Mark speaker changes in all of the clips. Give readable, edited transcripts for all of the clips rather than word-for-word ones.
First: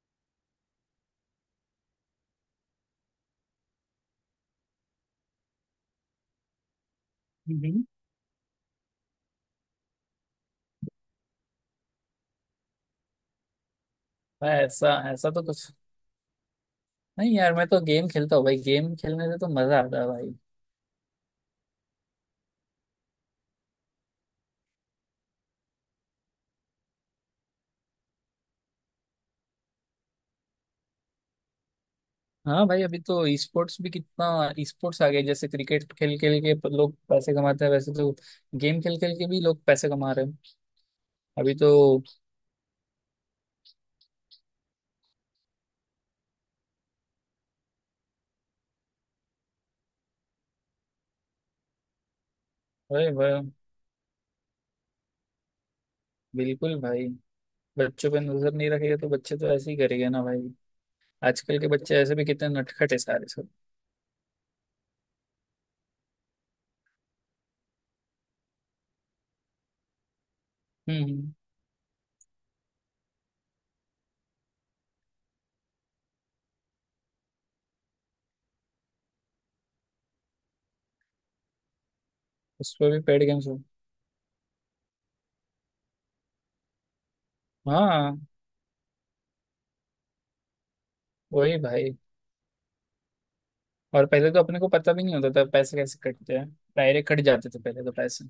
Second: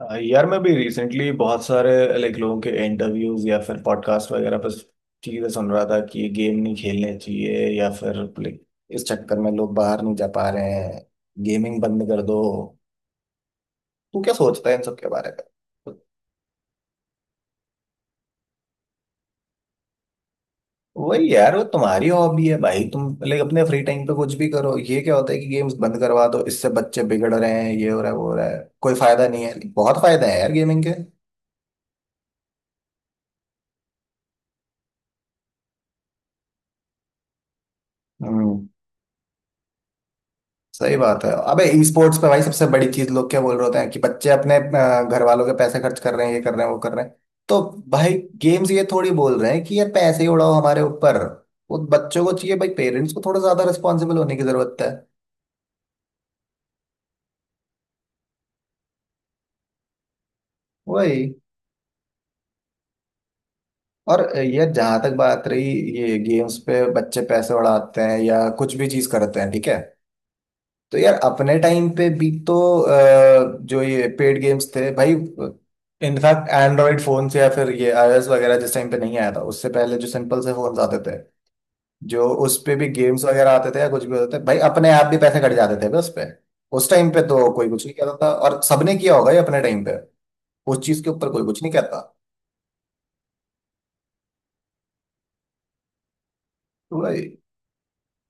Speaker 1: यार मैं भी रिसेंटली बहुत सारे लाइक लोगों के इंटरव्यूज या फिर पॉडकास्ट वगैरह पर चीजें सुन रहा था कि ये गेम नहीं खेलने चाहिए
Speaker 2: हम्म।
Speaker 1: या फिर like, इस चक्कर में लोग बाहर नहीं जा पा रहे हैं, गेमिंग बंद कर दो। तू क्या
Speaker 2: भाई,
Speaker 1: सोचता है इन
Speaker 2: ऐसा
Speaker 1: सब के बारे
Speaker 2: ऐसा तो कुछ
Speaker 1: में?
Speaker 2: नहीं यार, मैं तो गेम खेलता हूँ भाई। गेम खेलने से तो मजा आता है भाई।
Speaker 1: वही यार, वो तुम्हारी हॉबी है भाई, तुम लाइक अपने फ्री टाइम पे कुछ भी करो। ये क्या होता है कि गेम्स बंद करवा दो, इससे बच्चे बिगड़ रहे हैं, ये हो रहा है, वो हो रहा है, कोई फायदा नहीं है। बहुत फायदा है यार गेमिंग
Speaker 2: हाँ भाई, अभी तो ई स्पोर्ट्स भी कितना, ई स्पोर्ट्स आ गए। जैसे क्रिकेट खेल खेल के लोग पैसे कमाते हैं, वैसे तो
Speaker 1: के।
Speaker 2: गेम खेल खेल के भी लोग पैसे कमा रहे हैं।
Speaker 1: सही बात है।
Speaker 2: अभी
Speaker 1: अबे
Speaker 2: तो।
Speaker 1: ई स्पोर्ट्स पे भाई सबसे बड़ी चीज लोग क्या बोल रहे होते हैं कि बच्चे अपने घर वालों के पैसे खर्च कर रहे हैं, ये कर रहे हैं, वो कर रहे हैं। तो भाई गेम्स ये थोड़ी बोल रहे हैं कि यार पैसे ही उड़ाओ हमारे ऊपर। वो बच्चों को चाहिए भाई,
Speaker 2: अरे
Speaker 1: पेरेंट्स को थोड़ा
Speaker 2: भाई,
Speaker 1: ज्यादा रिस्पॉन्सिबल होने की जरूरत है।
Speaker 2: बिल्कुल भाई। बच्चों पे नजर नहीं रखेगा तो बच्चे तो ऐसे ही करेंगे ना भाई।
Speaker 1: वही।
Speaker 2: आजकल के बच्चे ऐसे भी कितने नटखट है सारे सब।
Speaker 1: और ये जहां तक बात रही, ये गेम्स पे बच्चे पैसे उड़ाते हैं या कुछ भी चीज करते हैं, ठीक है। तो यार
Speaker 2: हम्म।
Speaker 1: अपने टाइम पे भी तो जो ये पेड गेम्स थे भाई, इनफैक्ट एंड्रॉइड फोन से या फिर ये आईओएस वगैरह जिस टाइम पे नहीं आया था उससे पहले जो सिंपल से फोन आते थे, जो उस पे
Speaker 2: उस
Speaker 1: भी
Speaker 2: पर भी पेड
Speaker 1: गेम्स
Speaker 2: गेम्स
Speaker 1: वगैरह
Speaker 2: हो।
Speaker 1: आते थे या कुछ भी होते थे भाई, अपने आप भी पैसे कट जाते थे बस पे। उस टाइम पे तो कोई कुछ नहीं कहता
Speaker 2: हाँ।
Speaker 1: था, और सबने किया होगा ये अपने टाइम पे। उस चीज के ऊपर कोई
Speaker 2: वही
Speaker 1: कुछ नहीं
Speaker 2: भाई।
Speaker 1: कहता।
Speaker 2: और पहले तो अपने को पता भी नहीं होता था पैसे कैसे कटते हैं।
Speaker 1: तो
Speaker 2: डायरेक्ट कट
Speaker 1: भाई,
Speaker 2: जाते थे पहले तो पैसे।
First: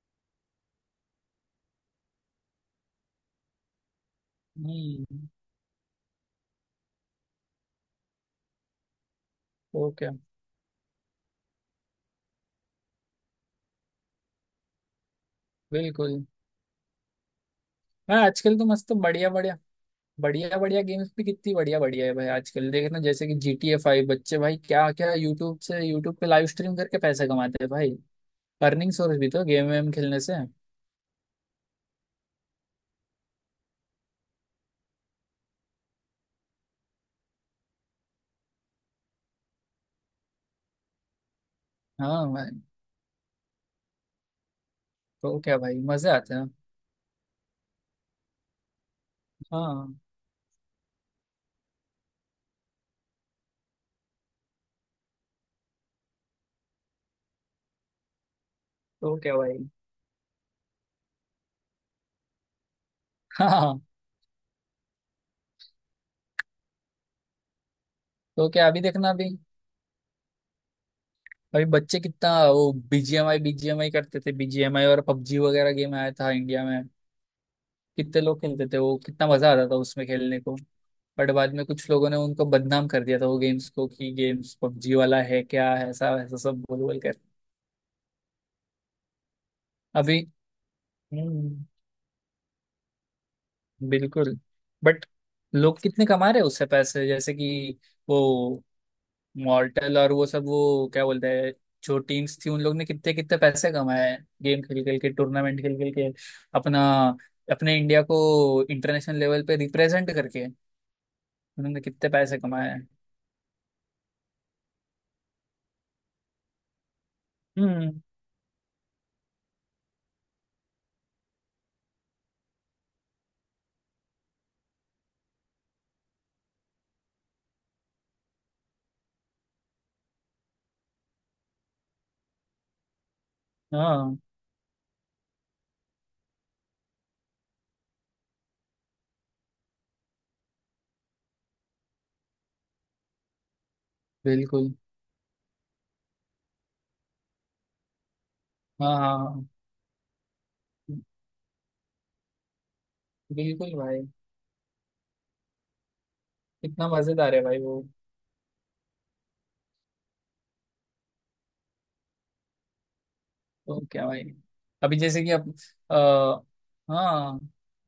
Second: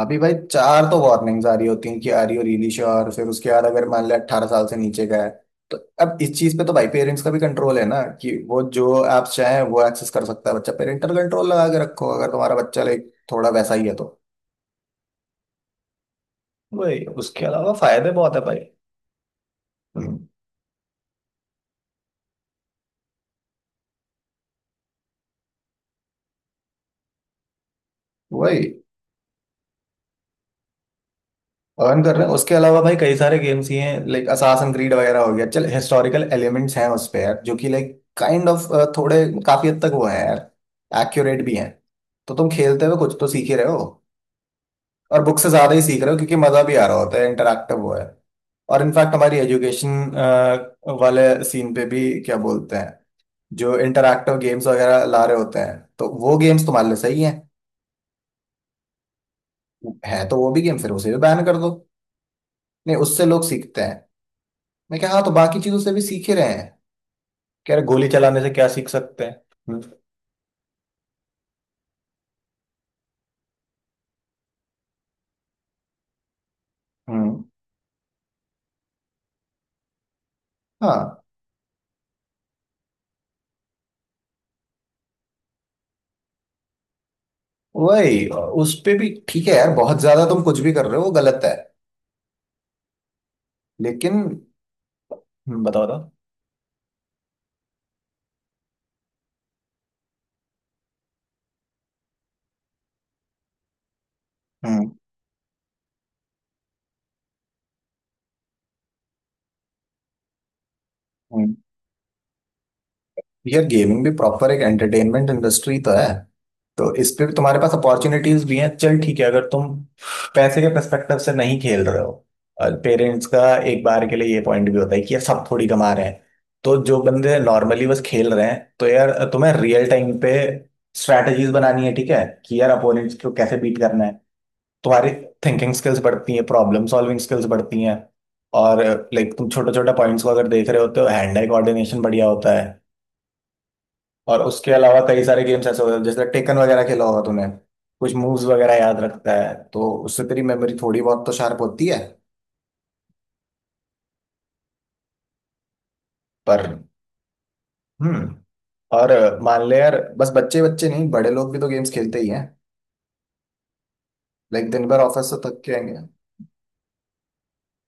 Speaker 1: अभी भाई चार तो वार्निंग्स आ रही होती हैं कि आर यू रियली श्योर, फिर उसके बाद अगर मान लिया 18 साल से नीचे का है
Speaker 2: हम्म।
Speaker 1: तो अब इस चीज पे तो भाई पेरेंट्स का भी कंट्रोल है ना, कि वो जो ऐप्स चाहे वो
Speaker 2: तो
Speaker 1: एक्सेस
Speaker 2: क्या।
Speaker 1: कर सकता है बच्चा। पेरेंटल कंट्रोल लगा के रखो अगर तुम्हारा बच्चा लाइक थोड़ा वैसा ही है तो।
Speaker 2: बिल्कुल।
Speaker 1: वही, उसके अलावा फायदे
Speaker 2: हाँ,
Speaker 1: बहुत है
Speaker 2: आजकल
Speaker 1: भाई।
Speaker 2: तो मस्त बढ़िया बढ़िया।
Speaker 1: हम्म,
Speaker 2: बढ़िया बढ़िया गेम्स भी कितनी बढ़िया बढ़िया है भाई आजकल। देखना जैसे कि जी टी ए फाइव, बच्चे भाई क्या क्या यूट्यूब पे लाइव स्ट्रीम करके पैसे कमाते हैं भाई।
Speaker 1: वही
Speaker 2: अर्निंग सोर्स भी तो गेम वेम खेलने से।
Speaker 1: अर्न कर रहे हैं। उसके अलावा भाई कई सारे गेम्स ही हैं लाइक असासिन क्रीड वगैरह हो गया चल, हिस्टोरिकल एलिमेंट्स हैं उस पे यार, जो कि लाइक काइंड ऑफ थोड़े, काफी हद तक वो है यार, एक्यूरेट भी हैं।
Speaker 2: हाँ
Speaker 1: तो तुम
Speaker 2: भाई।
Speaker 1: खेलते हुए कुछ तो सीख ही रहे हो, और बुक
Speaker 2: तो
Speaker 1: से
Speaker 2: क्या
Speaker 1: ज्यादा
Speaker 2: भाई,
Speaker 1: ही सीख रहे
Speaker 2: मजे
Speaker 1: हो
Speaker 2: आते
Speaker 1: क्योंकि
Speaker 2: हैं।
Speaker 1: मजा भी आ रहा होता है, इंटरेक्टिव वो है। और इनफैक्ट हमारी एजुकेशन
Speaker 2: हाँ।
Speaker 1: वाले सीन पे भी क्या बोलते हैं, जो इंटरेक्टिव गेम्स वगैरह ला रहे होते हैं तो वो गेम्स तुम्हारे लिए सही हैं।
Speaker 2: तो क्या भाई।
Speaker 1: है तो वो भी गेम, फिर उसे भी बैन कर दो। नहीं, उससे लोग सीखते
Speaker 2: हाँ।
Speaker 1: हैं। मैं क्या, हाँ तो बाकी चीजों से भी सीखे रहे हैं। क्या गोली चलाने
Speaker 2: तो
Speaker 1: से
Speaker 2: क्या,
Speaker 1: क्या
Speaker 2: अभी
Speaker 1: सीख
Speaker 2: देखना
Speaker 1: सकते
Speaker 2: अभी,
Speaker 1: हैं? हम्म।
Speaker 2: अभी बच्चे कितना वो बीजीएमआई बीजीएमआई करते थे। बीजीएमआई और पबजी वगैरह गेम आया था इंडिया में।
Speaker 1: हम्म।
Speaker 2: कितने लोग खेलते थे, वो कितना मजा आता था उसमें खेलने को।
Speaker 1: हाँ।
Speaker 2: बट बाद में कुछ लोगों ने उनको बदनाम कर दिया था वो गेम्स को, कि गेम्स पबजी वाला है क्या है, ऐसा ऐसा सब बोल बोल कर।
Speaker 1: वही। उस पे भी ठीक है यार, बहुत
Speaker 2: अभी।
Speaker 1: ज्यादा तुम कुछ भी कर रहे हो वो गलत है।
Speaker 2: हम्म।
Speaker 1: लेकिन
Speaker 2: बिल्कुल। बट। लोग
Speaker 1: बताओ
Speaker 2: कितने
Speaker 1: बताओ।
Speaker 2: कमा रहे हैं उससे पैसे, जैसे कि वो मॉर्टल और वो सब, वो क्या बोलते हैं, जो टीम्स थी उन लोग ने कितने कितने पैसे कमाए हैं गेम खेल
Speaker 1: हम्म।
Speaker 2: खेल के, टूर्नामेंट खेल खेल के। अपना अपने इंडिया को इंटरनेशनल लेवल पे रिप्रेजेंट करके
Speaker 1: हम्म।
Speaker 2: उन्होंने कितने पैसे कमाए हैं।
Speaker 1: यार गेमिंग भी प्रॉपर एक एंटरटेनमेंट इंडस्ट्री तो है, तो इस पे भी तुम्हारे पास
Speaker 2: हम्म।
Speaker 1: अपॉर्चुनिटीज भी हैं। चल ठीक है, अगर तुम पैसे के पर्सपेक्टिव से नहीं खेल रहे हो, पेरेंट्स का एक बार के लिए ये पॉइंट भी होता है कि यार सब थोड़ी कमा रहे हैं। तो जो बंदे नॉर्मली बस खेल रहे हैं, तो यार तुम्हें रियल टाइम पे स्ट्रैटेजीज बनानी है, ठीक है कि यार अपोनेंट्स को कैसे बीट करना है।
Speaker 2: हाँ,
Speaker 1: तुम्हारी थिंकिंग स्किल्स बढ़ती हैं, प्रॉब्लम सॉल्विंग स्किल्स बढ़ती हैं, और लाइक तुम छोटे छोटे पॉइंट्स को अगर देख रहे होते हो हैंड आई कोऑर्डिनेशन बढ़िया होता है। और उसके
Speaker 2: बिल्कुल।
Speaker 1: अलावा कई सारे गेम्स ऐसे होते हैं जैसे टेकन वगैरह, खेला होगा तूने। कुछ मूव्स वगैरह
Speaker 2: हाँ
Speaker 1: याद
Speaker 2: हाँ
Speaker 1: रखता
Speaker 2: हाँ,
Speaker 1: है तो उससे तेरी मेमोरी थोड़ी बहुत तो शार्प होती है।
Speaker 2: बिल्कुल भाई।
Speaker 1: पर,
Speaker 2: कितना मजेदार है भाई वो।
Speaker 1: हम्म और मान ले यार, बस बच्चे बच्चे नहीं बड़े लोग भी तो गेम्स खेलते ही हैं।
Speaker 2: तो क्या भाई।
Speaker 1: लाइक दिन
Speaker 2: अभी
Speaker 1: भर
Speaker 2: जैसे
Speaker 1: ऑफिस
Speaker 2: कि
Speaker 1: से
Speaker 2: अब
Speaker 1: थक के
Speaker 2: अ,
Speaker 1: आएंगे।
Speaker 2: हाँ,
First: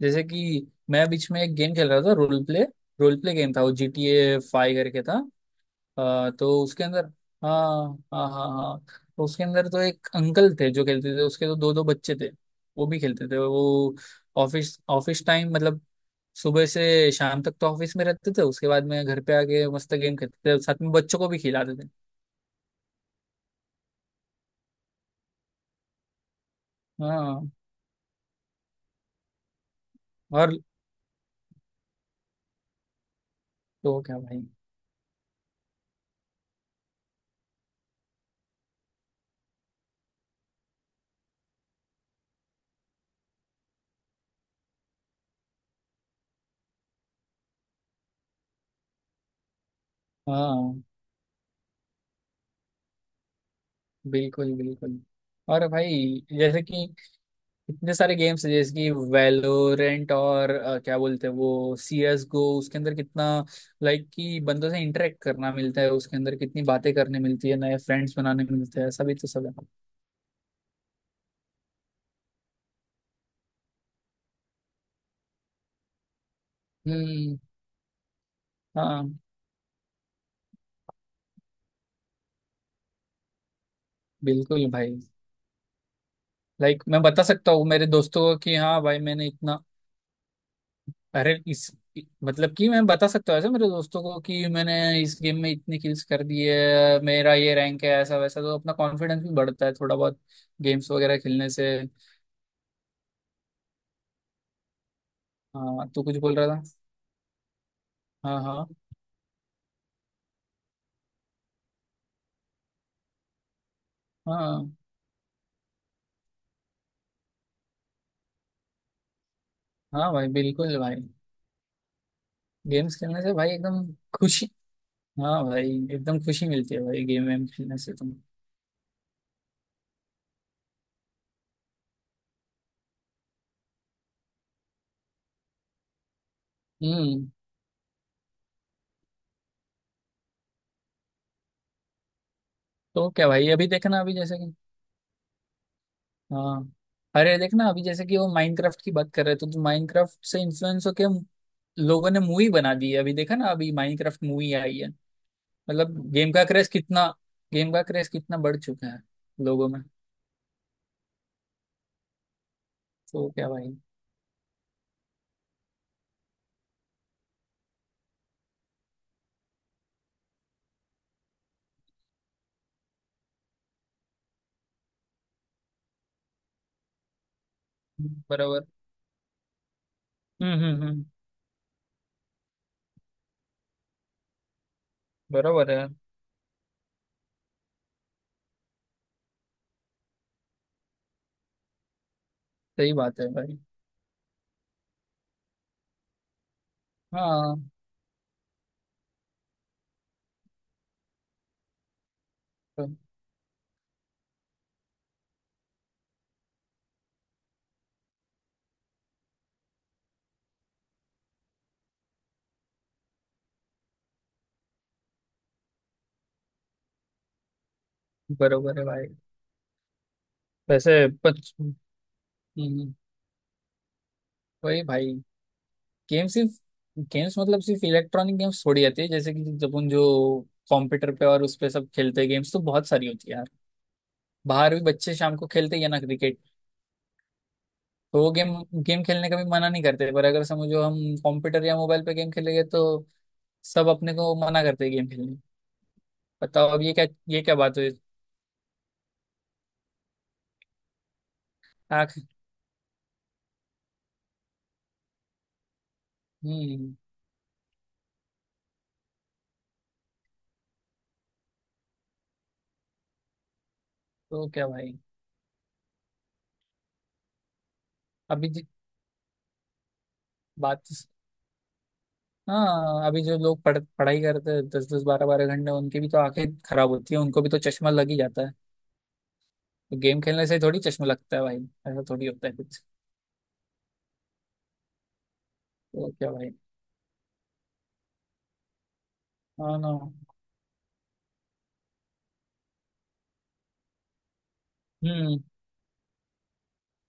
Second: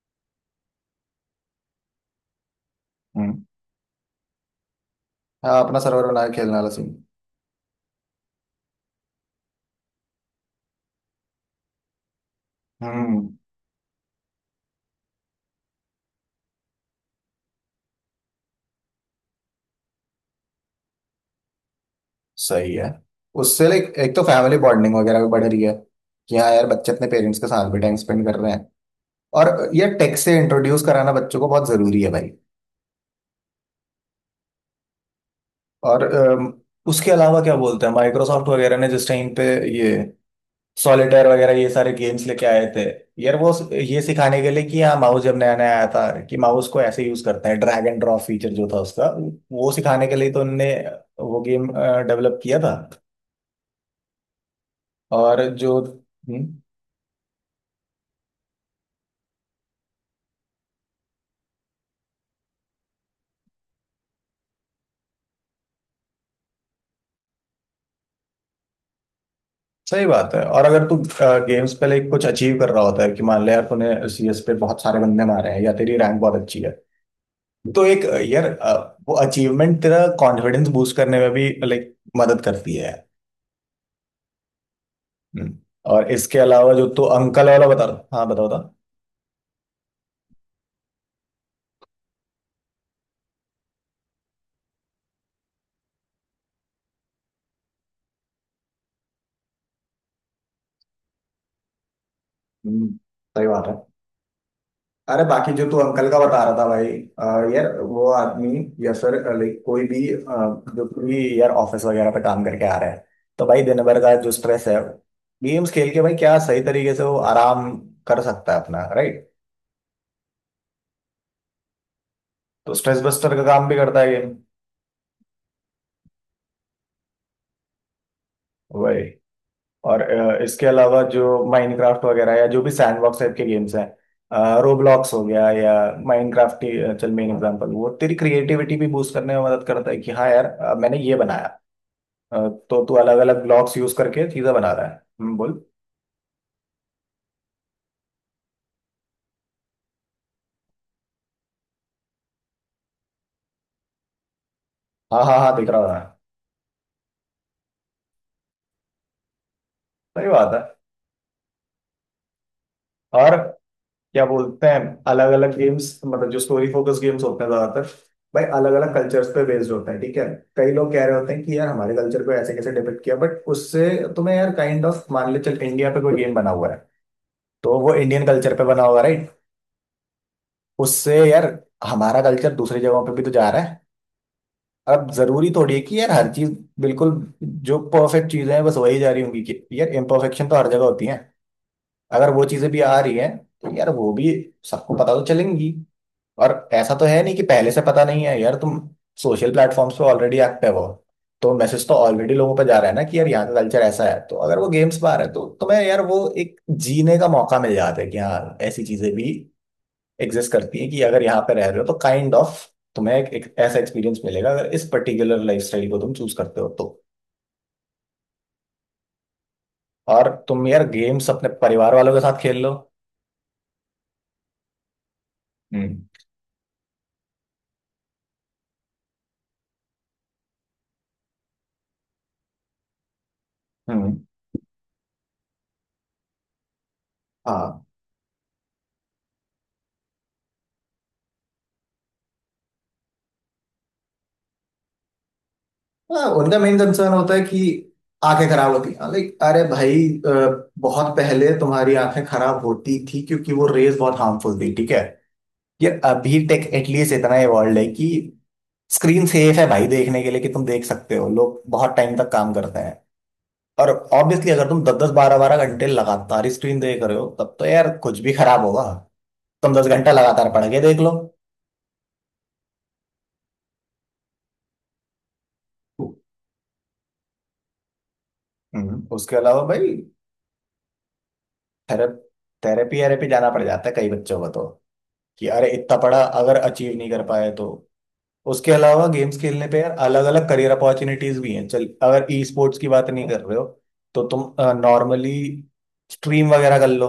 Speaker 2: जैसे कि मैं बीच में एक गेम खेल रहा था, रोल प्ले
Speaker 1: हम्म।
Speaker 2: गेम था वो, जी टी ए फाइव करके था।
Speaker 1: हाँ, अपना सर्वर बना के खेलने
Speaker 2: तो
Speaker 1: वाला
Speaker 2: उसके
Speaker 1: सीन।
Speaker 2: अंदर। हाँ हाँ हाँ। हाँ, तो उसके अंदर तो एक अंकल थे जो खेलते थे, उसके तो दो दो बच्चे थे। वो भी
Speaker 1: हम्म
Speaker 2: खेलते थे वो। ऑफिस ऑफिस टाइम मतलब, सुबह से शाम तक तो ऑफिस में रहते थे, उसके बाद में घर पे आके मस्त गेम खेलते थे, साथ में बच्चों को भी खिलाते थे।
Speaker 1: सही है। उससे लाइक एक तो फैमिली बॉन्डिंग वगैरह भी बढ़ रही है, कि हाँ यार बच्चे अपने पेरेंट्स के
Speaker 2: हाँ।
Speaker 1: साथ भी टाइम स्पेंड कर रहे हैं, और ये टेक से
Speaker 2: और।
Speaker 1: इंट्रोड्यूस कराना बच्चों को बहुत जरूरी है भाई।
Speaker 2: तो क्या भाई।
Speaker 1: और उसके अलावा क्या बोलते हैं, माइक्रोसॉफ्ट वगैरह ने जिस टाइम पे ये सॉलिटेयर वगैरह ये सारे गेम्स लेके आए थे यार, वो ये सिखाने के लिए कि हाँ माउस जब नया नया आया था कि माउस को ऐसे यूज करते हैं, ड्रैग एंड ड्रॉप फीचर जो था उसका, वो सिखाने के लिए तो उनने
Speaker 2: हाँ,
Speaker 1: वो गेम डेवलप किया था।
Speaker 2: बिल्कुल बिल्कुल।
Speaker 1: और
Speaker 2: और
Speaker 1: जो
Speaker 2: भाई, जैसे कि इतने सारे गेम्स हैं, जैसे कि वैलोरेंट और क्या बोलते हैं वो, सी एस गो, उसके अंदर कितना लाइक कि बंदों से इंटरेक्ट करना मिलता है, उसके अंदर कितनी बातें करने मिलती है, नए फ्रेंड्स बनाने मिलते हैं, सभी तो सब है।
Speaker 1: सही बात है। और अगर तू गेम्स पे लाइक कुछ अचीव कर रहा होता है, कि मान ले यार तूने सीएस पे बहुत सारे बंदे मारे हैं या तेरी रैंक बहुत अच्छी है,
Speaker 2: हम्म।
Speaker 1: तो एक यार वो
Speaker 2: हाँ,
Speaker 1: अचीवमेंट तेरा कॉन्फिडेंस बूस्ट करने में भी लाइक मदद करती है।
Speaker 2: बिल्कुल भाई।
Speaker 1: हम्म। और इसके अलावा
Speaker 2: लाइक
Speaker 1: जो
Speaker 2: मैं
Speaker 1: तू
Speaker 2: बता
Speaker 1: अंकल
Speaker 2: सकता
Speaker 1: वाला
Speaker 2: हूँ
Speaker 1: बता
Speaker 2: मेरे
Speaker 1: रहा,
Speaker 2: दोस्तों
Speaker 1: हाँ
Speaker 2: को
Speaker 1: बताओ
Speaker 2: कि
Speaker 1: बता।
Speaker 2: हाँ भाई मैंने इतना। अरे इस, मतलब कि मैं बता सकता हूँ ऐसे मेरे दोस्तों को कि मैंने इस गेम में इतनी किल्स कर दी है, मेरा ये रैंक है, ऐसा वैसा। तो अपना कॉन्फिडेंस भी बढ़ता है थोड़ा बहुत, गेम्स वगैरह खेलने से।
Speaker 1: हम्म, सही बात है। अरे बाकी जो तू
Speaker 2: हाँ, तू
Speaker 1: अंकल
Speaker 2: कुछ
Speaker 1: का
Speaker 2: बोल
Speaker 1: बता
Speaker 2: रहा
Speaker 1: रहा
Speaker 2: था।
Speaker 1: था भाई, यार वो
Speaker 2: हाँ
Speaker 1: आदमी
Speaker 2: हाँ
Speaker 1: या सर लाइक कोई भी जो भी यार ऑफिस वगैरह पे काम करके आ रहा है, तो भाई दिन भर का जो स्ट्रेस
Speaker 2: हाँ।
Speaker 1: है, गेम्स खेल के भाई क्या सही तरीके से वो आराम कर सकता है अपना, राइट।
Speaker 2: हाँ भाई, बिल्कुल भाई।
Speaker 1: तो
Speaker 2: गेम्स
Speaker 1: स्ट्रेस
Speaker 2: खेलने से
Speaker 1: बस्टर का
Speaker 2: भाई
Speaker 1: काम भी
Speaker 2: एकदम
Speaker 1: करता है
Speaker 2: खुशी। हाँ भाई, एकदम खुशी मिलती है भाई गेम वेम खेलने से तुम।
Speaker 1: गेम। और इसके अलावा जो माइनक्राफ्ट वगैरह या जो भी सैंडबॉक्स टाइप के गेम्स हैं, रोब्लॉक्स हो गया या माइनक्राफ्ट, चल
Speaker 2: हम्म।
Speaker 1: मेन एग्जांपल, वो तेरी क्रिएटिविटी भी बूस्ट करने में मदद करता है कि हाँ यार मैंने ये बनाया, अ, तो तू
Speaker 2: तो
Speaker 1: अलग
Speaker 2: क्या
Speaker 1: अलग
Speaker 2: भाई, अभी
Speaker 1: ब्लॉक्स यूज
Speaker 2: देखना अभी
Speaker 1: करके
Speaker 2: जैसे
Speaker 1: चीजें
Speaker 2: कि।
Speaker 1: बना रहा है। बोल।
Speaker 2: हाँ, अरे देखना अभी, जैसे कि वो माइनक्राफ्ट की बात कर रहे थे, तो माइनक्राफ्ट से इन्फ्लुएंस होके लोगों ने मूवी बना दी है। अभी देखा ना, अभी माइनक्राफ्ट मूवी आई है।
Speaker 1: हाँ हाँ हाँ, दिख रहा
Speaker 2: मतलब
Speaker 1: है।
Speaker 2: गेम का क्रेज कितना, बढ़ चुका है लोगों में।
Speaker 1: सही बात है।
Speaker 2: तो
Speaker 1: और
Speaker 2: क्या भाई।
Speaker 1: क्या बोलते हैं, अलग अलग गेम्स मतलब जो स्टोरी फोकस गेम्स होते हैं ज्यादातर भाई अलग अलग कल्चर्स पे बेस्ड होता है, ठीक है। कई लोग कह रहे होते हैं कि यार हमारे कल्चर को ऐसे कैसे डिपिक्ट किया, बट उससे तुम्हें यार काइंड ऑफ, मान ले चल इंडिया पे कोई गेम बना हुआ है तो वो इंडियन कल्चर पे
Speaker 2: बराबर।
Speaker 1: बना हुआ, राइट।
Speaker 2: हम्म।
Speaker 1: उससे यार हमारा कल्चर दूसरी जगहों पे भी तो जा रहा है। अब जरूरी
Speaker 2: बराबर
Speaker 1: थोड़ी है
Speaker 2: है।
Speaker 1: कि यार हर चीज, बिल्कुल, जो परफेक्ट चीजें हैं बस वही जा रही होंगी, कि यार इम्परफेक्शन तो हर जगह होती है। अगर वो चीजें भी
Speaker 2: सही
Speaker 1: आ रही
Speaker 2: बात है
Speaker 1: हैं
Speaker 2: भाई।
Speaker 1: तो यार वो भी सबको पता तो चलेंगी। और ऐसा तो है नहीं कि
Speaker 2: हाँ,
Speaker 1: पहले से पता नहीं है, यार तुम सोशल प्लेटफॉर्म्स पे ऑलरेडी एक्टिव हो। तो मैसेज तो ऑलरेडी लोगों पे जा
Speaker 2: तो
Speaker 1: रहा है ना, कि यार यहाँ का कल्चर ऐसा है। तो अगर वो गेम्स बाहर है तो तुम्हें यार वो एक जीने का मौका मिल जाता है कि हाँ ऐसी चीजें भी एग्जिस्ट करती हैं, कि अगर यहाँ पे रह रहे हो तो काइंड kind ऑफ तुम्हें एक ऐसा एक्सपीरियंस मिलेगा अगर इस पर्टिकुलर लाइफस्टाइल को तुम चूज करते हो तो।
Speaker 2: बरोबर है भाई।
Speaker 1: और तुम यार
Speaker 2: वैसे।
Speaker 1: गेम्स अपने
Speaker 2: पच
Speaker 1: परिवार वालों के साथ खेल लो।
Speaker 2: हम्म, वही भाई।
Speaker 1: हम्म।
Speaker 2: गेम सिर्फ गेम्स मतलब, सिर्फ इलेक्ट्रॉनिक गेम्स थोड़ी आती है। जैसे कि जब उन जो कंप्यूटर पे और उस पे सब खेलते हैं, गेम्स तो बहुत सारी होती है यार।
Speaker 1: हम्म।
Speaker 2: बाहर भी बच्चे शाम को खेलते ही है ना, क्रिकेट।
Speaker 1: हाँ।
Speaker 2: तो वो गेम गेम खेलने का भी मना नहीं करते, पर अगर समझो हम कंप्यूटर या मोबाइल पे गेम खेलेंगे तो सब अपने को मना करते हैं गेम खेलने।
Speaker 1: हाँ। उनका
Speaker 2: बताओ,
Speaker 1: मेन
Speaker 2: अब
Speaker 1: कंसर्न होता है
Speaker 2: ये क्या
Speaker 1: कि
Speaker 2: बात हुई।
Speaker 1: आंखें खराब होती हैं, लाइक अरे भाई, बहुत पहले तुम्हारी
Speaker 2: आंख
Speaker 1: आंखें खराब होती थी क्योंकि वो रेज बहुत हार्मफुल थी, ठीक है। ये अभी टेक
Speaker 2: हम्म।
Speaker 1: एटलीस्ट इतना इवॉल्व है कि स्क्रीन सेफ है भाई देखने के लिए, कि तुम देख सकते हो, लोग बहुत टाइम तक काम करते हैं। और
Speaker 2: तो
Speaker 1: ऑब्वियसली
Speaker 2: क्या
Speaker 1: अगर तुम दस
Speaker 2: भाई,
Speaker 1: दस बारह बारह घंटे लगातार ही स्क्रीन देख रहे हो तब तो यार कुछ भी
Speaker 2: अभी
Speaker 1: खराब
Speaker 2: जी-
Speaker 1: होगा। तुम 10 घंटा लगातार पढ़ के
Speaker 2: बात
Speaker 1: देख लो।
Speaker 2: हाँ, अभी जो लोग पढ़ पढ़ाई करते हैं दस दस बारह बारह घंटे, उनकी भी तो आंखें खराब होती है, उनको भी तो चश्मा लग ही जाता है।
Speaker 1: उसके अलावा भाई
Speaker 2: तो गेम खेलने से थोड़ी चश्मा लगता है भाई, ऐसा
Speaker 1: थेरेप
Speaker 2: थोड़ी होता है कुछ।
Speaker 1: थेरेपी जाना पड़ जाता है कई बच्चों को तो, कि अरे इतना
Speaker 2: तो
Speaker 1: पढ़ा
Speaker 2: क्या भाई।
Speaker 1: अगर अचीव नहीं कर पाए तो। उसके अलावा गेम्स खेलने
Speaker 2: हाँ
Speaker 1: पे
Speaker 2: ना।
Speaker 1: यार अलग अलग करियर अपॉर्चुनिटीज भी हैं चल, अगर ई स्पोर्ट्स की बात नहीं कर रहे हो तो तुम नॉर्मली
Speaker 2: हम्म।
Speaker 1: स्ट्रीम वगैरह कर लो,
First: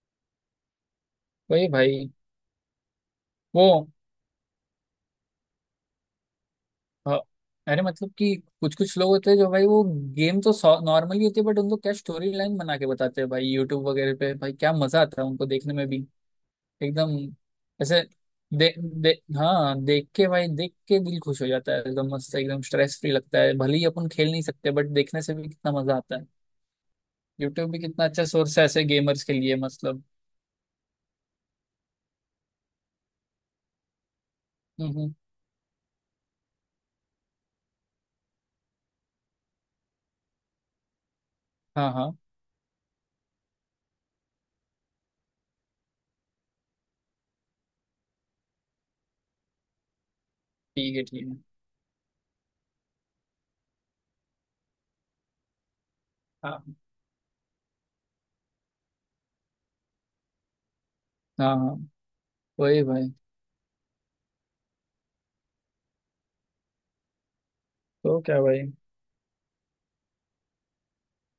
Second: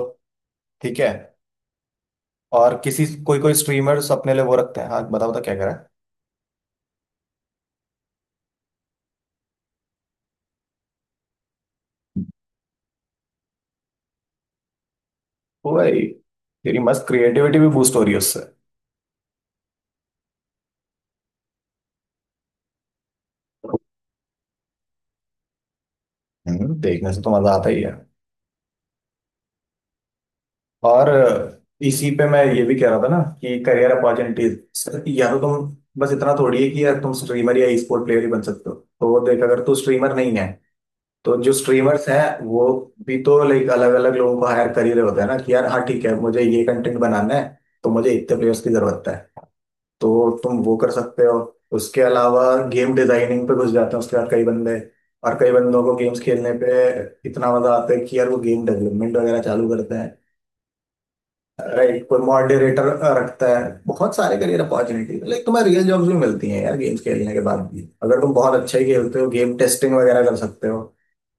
Speaker 1: ठीक है।
Speaker 2: वही भाई।
Speaker 1: और किसी कोई कोई
Speaker 2: वो
Speaker 1: स्ट्रीमर्स अपने लिए वो रखते हैं। हाँ बताओ, तो क्या कह रहा है।
Speaker 2: अ, अरे मतलब कि कुछ कुछ लोग होते हैं जो भाई, वो गेम तो नॉर्मली होती है, बट उनको क्या स्टोरी लाइन बना के बताते हैं भाई यूट्यूब वगैरह पे, भाई क्या मजा आता है उनको
Speaker 1: वो
Speaker 2: देखने में
Speaker 1: भाई
Speaker 2: भी।
Speaker 1: तेरी मस्त
Speaker 2: एकदम
Speaker 1: क्रिएटिविटी भी बूस्ट
Speaker 2: ऐसे
Speaker 1: हो रही है उससे।
Speaker 2: दे, दे, हाँ देख के भाई, देख के दिल खुश हो जाता है, एकदम मस्त, एकदम स्ट्रेस फ्री लगता है। भले ही अपन खेल नहीं सकते, बट देखने से भी कितना मजा आता है।
Speaker 1: देखने से तो मजा आता
Speaker 2: यूट्यूब भी
Speaker 1: ही है।
Speaker 2: कितना अच्छा सोर्स है ऐसे गेमर्स के लिए, मतलब।
Speaker 1: और इसी पे मैं ये भी कह रहा था ना कि करियर अपॉर्चुनिटीज,
Speaker 2: हम्म।
Speaker 1: या तो तुम बस इतना थोड़ी है कि यार तुम स्ट्रीमर या ई स्पोर्ट प्लेयर ही बन सकते हो। तो देख, अगर तू स्ट्रीमर नहीं है तो जो
Speaker 2: हाँ
Speaker 1: स्ट्रीमर्स
Speaker 2: हाँ।
Speaker 1: हैं वो भी तो लाइक अलग अलग लोगों को हायर कर ही रहे होते हैं ना, कि यार हाँ ठीक है मुझे ये कंटेंट बनाना है, तो मुझे इतने प्लेयर्स की जरूरत है, तो तुम वो कर
Speaker 2: ठीक है
Speaker 1: सकते
Speaker 2: ठीक है।
Speaker 1: हो। उसके अलावा गेम डिजाइनिंग पे घुस जाते हैं उसके बाद कई बंदे। और कई बंदों को गेम्स खेलने
Speaker 2: हाँ
Speaker 1: पे इतना मजा आता है कि यार वो गेम डेवलपमेंट वगैरह चालू करते हैं,
Speaker 2: हाँ हाँ।
Speaker 1: राइट। कोई
Speaker 2: वही
Speaker 1: मॉडरेटर
Speaker 2: भाई।
Speaker 1: रखता है। बहुत सारे करियर अपॉर्चुनिटी लाइक तुम्हें रियल जॉब्स भी मिलती हैं यार, गेम्स खेलने के बाद भी
Speaker 2: तो
Speaker 1: अगर तुम
Speaker 2: क्या
Speaker 1: बहुत
Speaker 2: भाई।
Speaker 1: अच्छे ही खेलते हो गेम टेस्टिंग वगैरह कर सकते हो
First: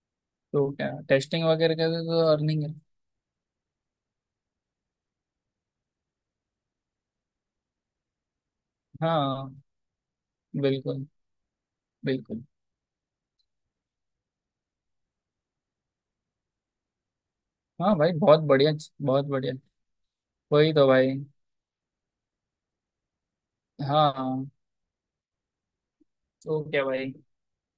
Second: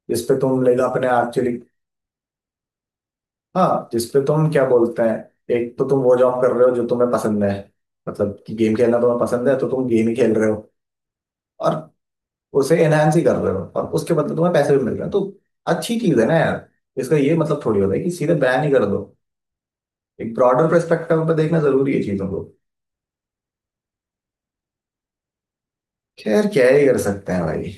Speaker 1: जिसपे तुम
Speaker 2: तो
Speaker 1: लाइक
Speaker 2: क्या,
Speaker 1: अपने
Speaker 2: टेस्टिंग
Speaker 1: एक्चुअली,
Speaker 2: वगैरह का भी तो अर्निंग है।
Speaker 1: हाँ जिसपे तुम क्या बोलते हैं, एक तो तुम वो जॉब कर रहे हो जो तुम्हें पसंद है, मतलब कि गेम खेलना तुम्हें पसंद है
Speaker 2: हाँ,
Speaker 1: तो तुम गेम ही खेल रहे हो
Speaker 2: बिल्कुल
Speaker 1: और
Speaker 2: बिल्कुल।
Speaker 1: उसे एनहांस ही कर रहे हो, और उसके बदले तुम्हें पैसे भी मिल रहे हैं। तो अच्छी चीज है ना यार। इसका ये मतलब थोड़ी होता
Speaker 2: हाँ
Speaker 1: है कि
Speaker 2: भाई,
Speaker 1: सीधे
Speaker 2: बहुत
Speaker 1: बैन ही
Speaker 2: बढ़िया
Speaker 1: कर दो।
Speaker 2: बहुत बढ़िया।
Speaker 1: एक ब्रॉडर
Speaker 2: वही तो भाई।
Speaker 1: परस्पेक्टिव पे देखना जरूरी है चीजों को।
Speaker 2: हाँ हाँ।
Speaker 1: खैर
Speaker 2: तो
Speaker 1: क्या
Speaker 2: क्या
Speaker 1: ही कर
Speaker 2: भाई,
Speaker 1: सकते हैं भाई।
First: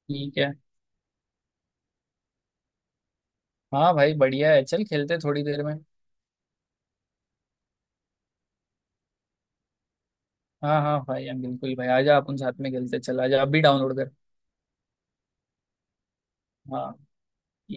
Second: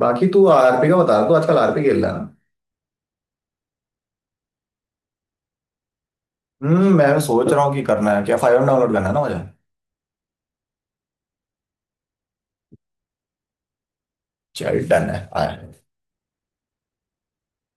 Speaker 1: बाकी
Speaker 2: ठीक
Speaker 1: तू
Speaker 2: है।
Speaker 1: आरपी का बता, तू आजकल आरपी खेल रहा है ना।
Speaker 2: हाँ भाई, बढ़िया है, चल खेलते हैं थोड़ी देर में।
Speaker 1: मैं सोच रहा हूँ कि करना है, क्या फाइव डाउनलोड करना है ना मुझे।
Speaker 2: हाँ हाँ भाई, हम बिल्कुल भाई, आजा अपन साथ में खेलते हैं। चल आजा, आप भी डाउनलोड कर।
Speaker 1: चल डन है आया।
Speaker 2: हाँ।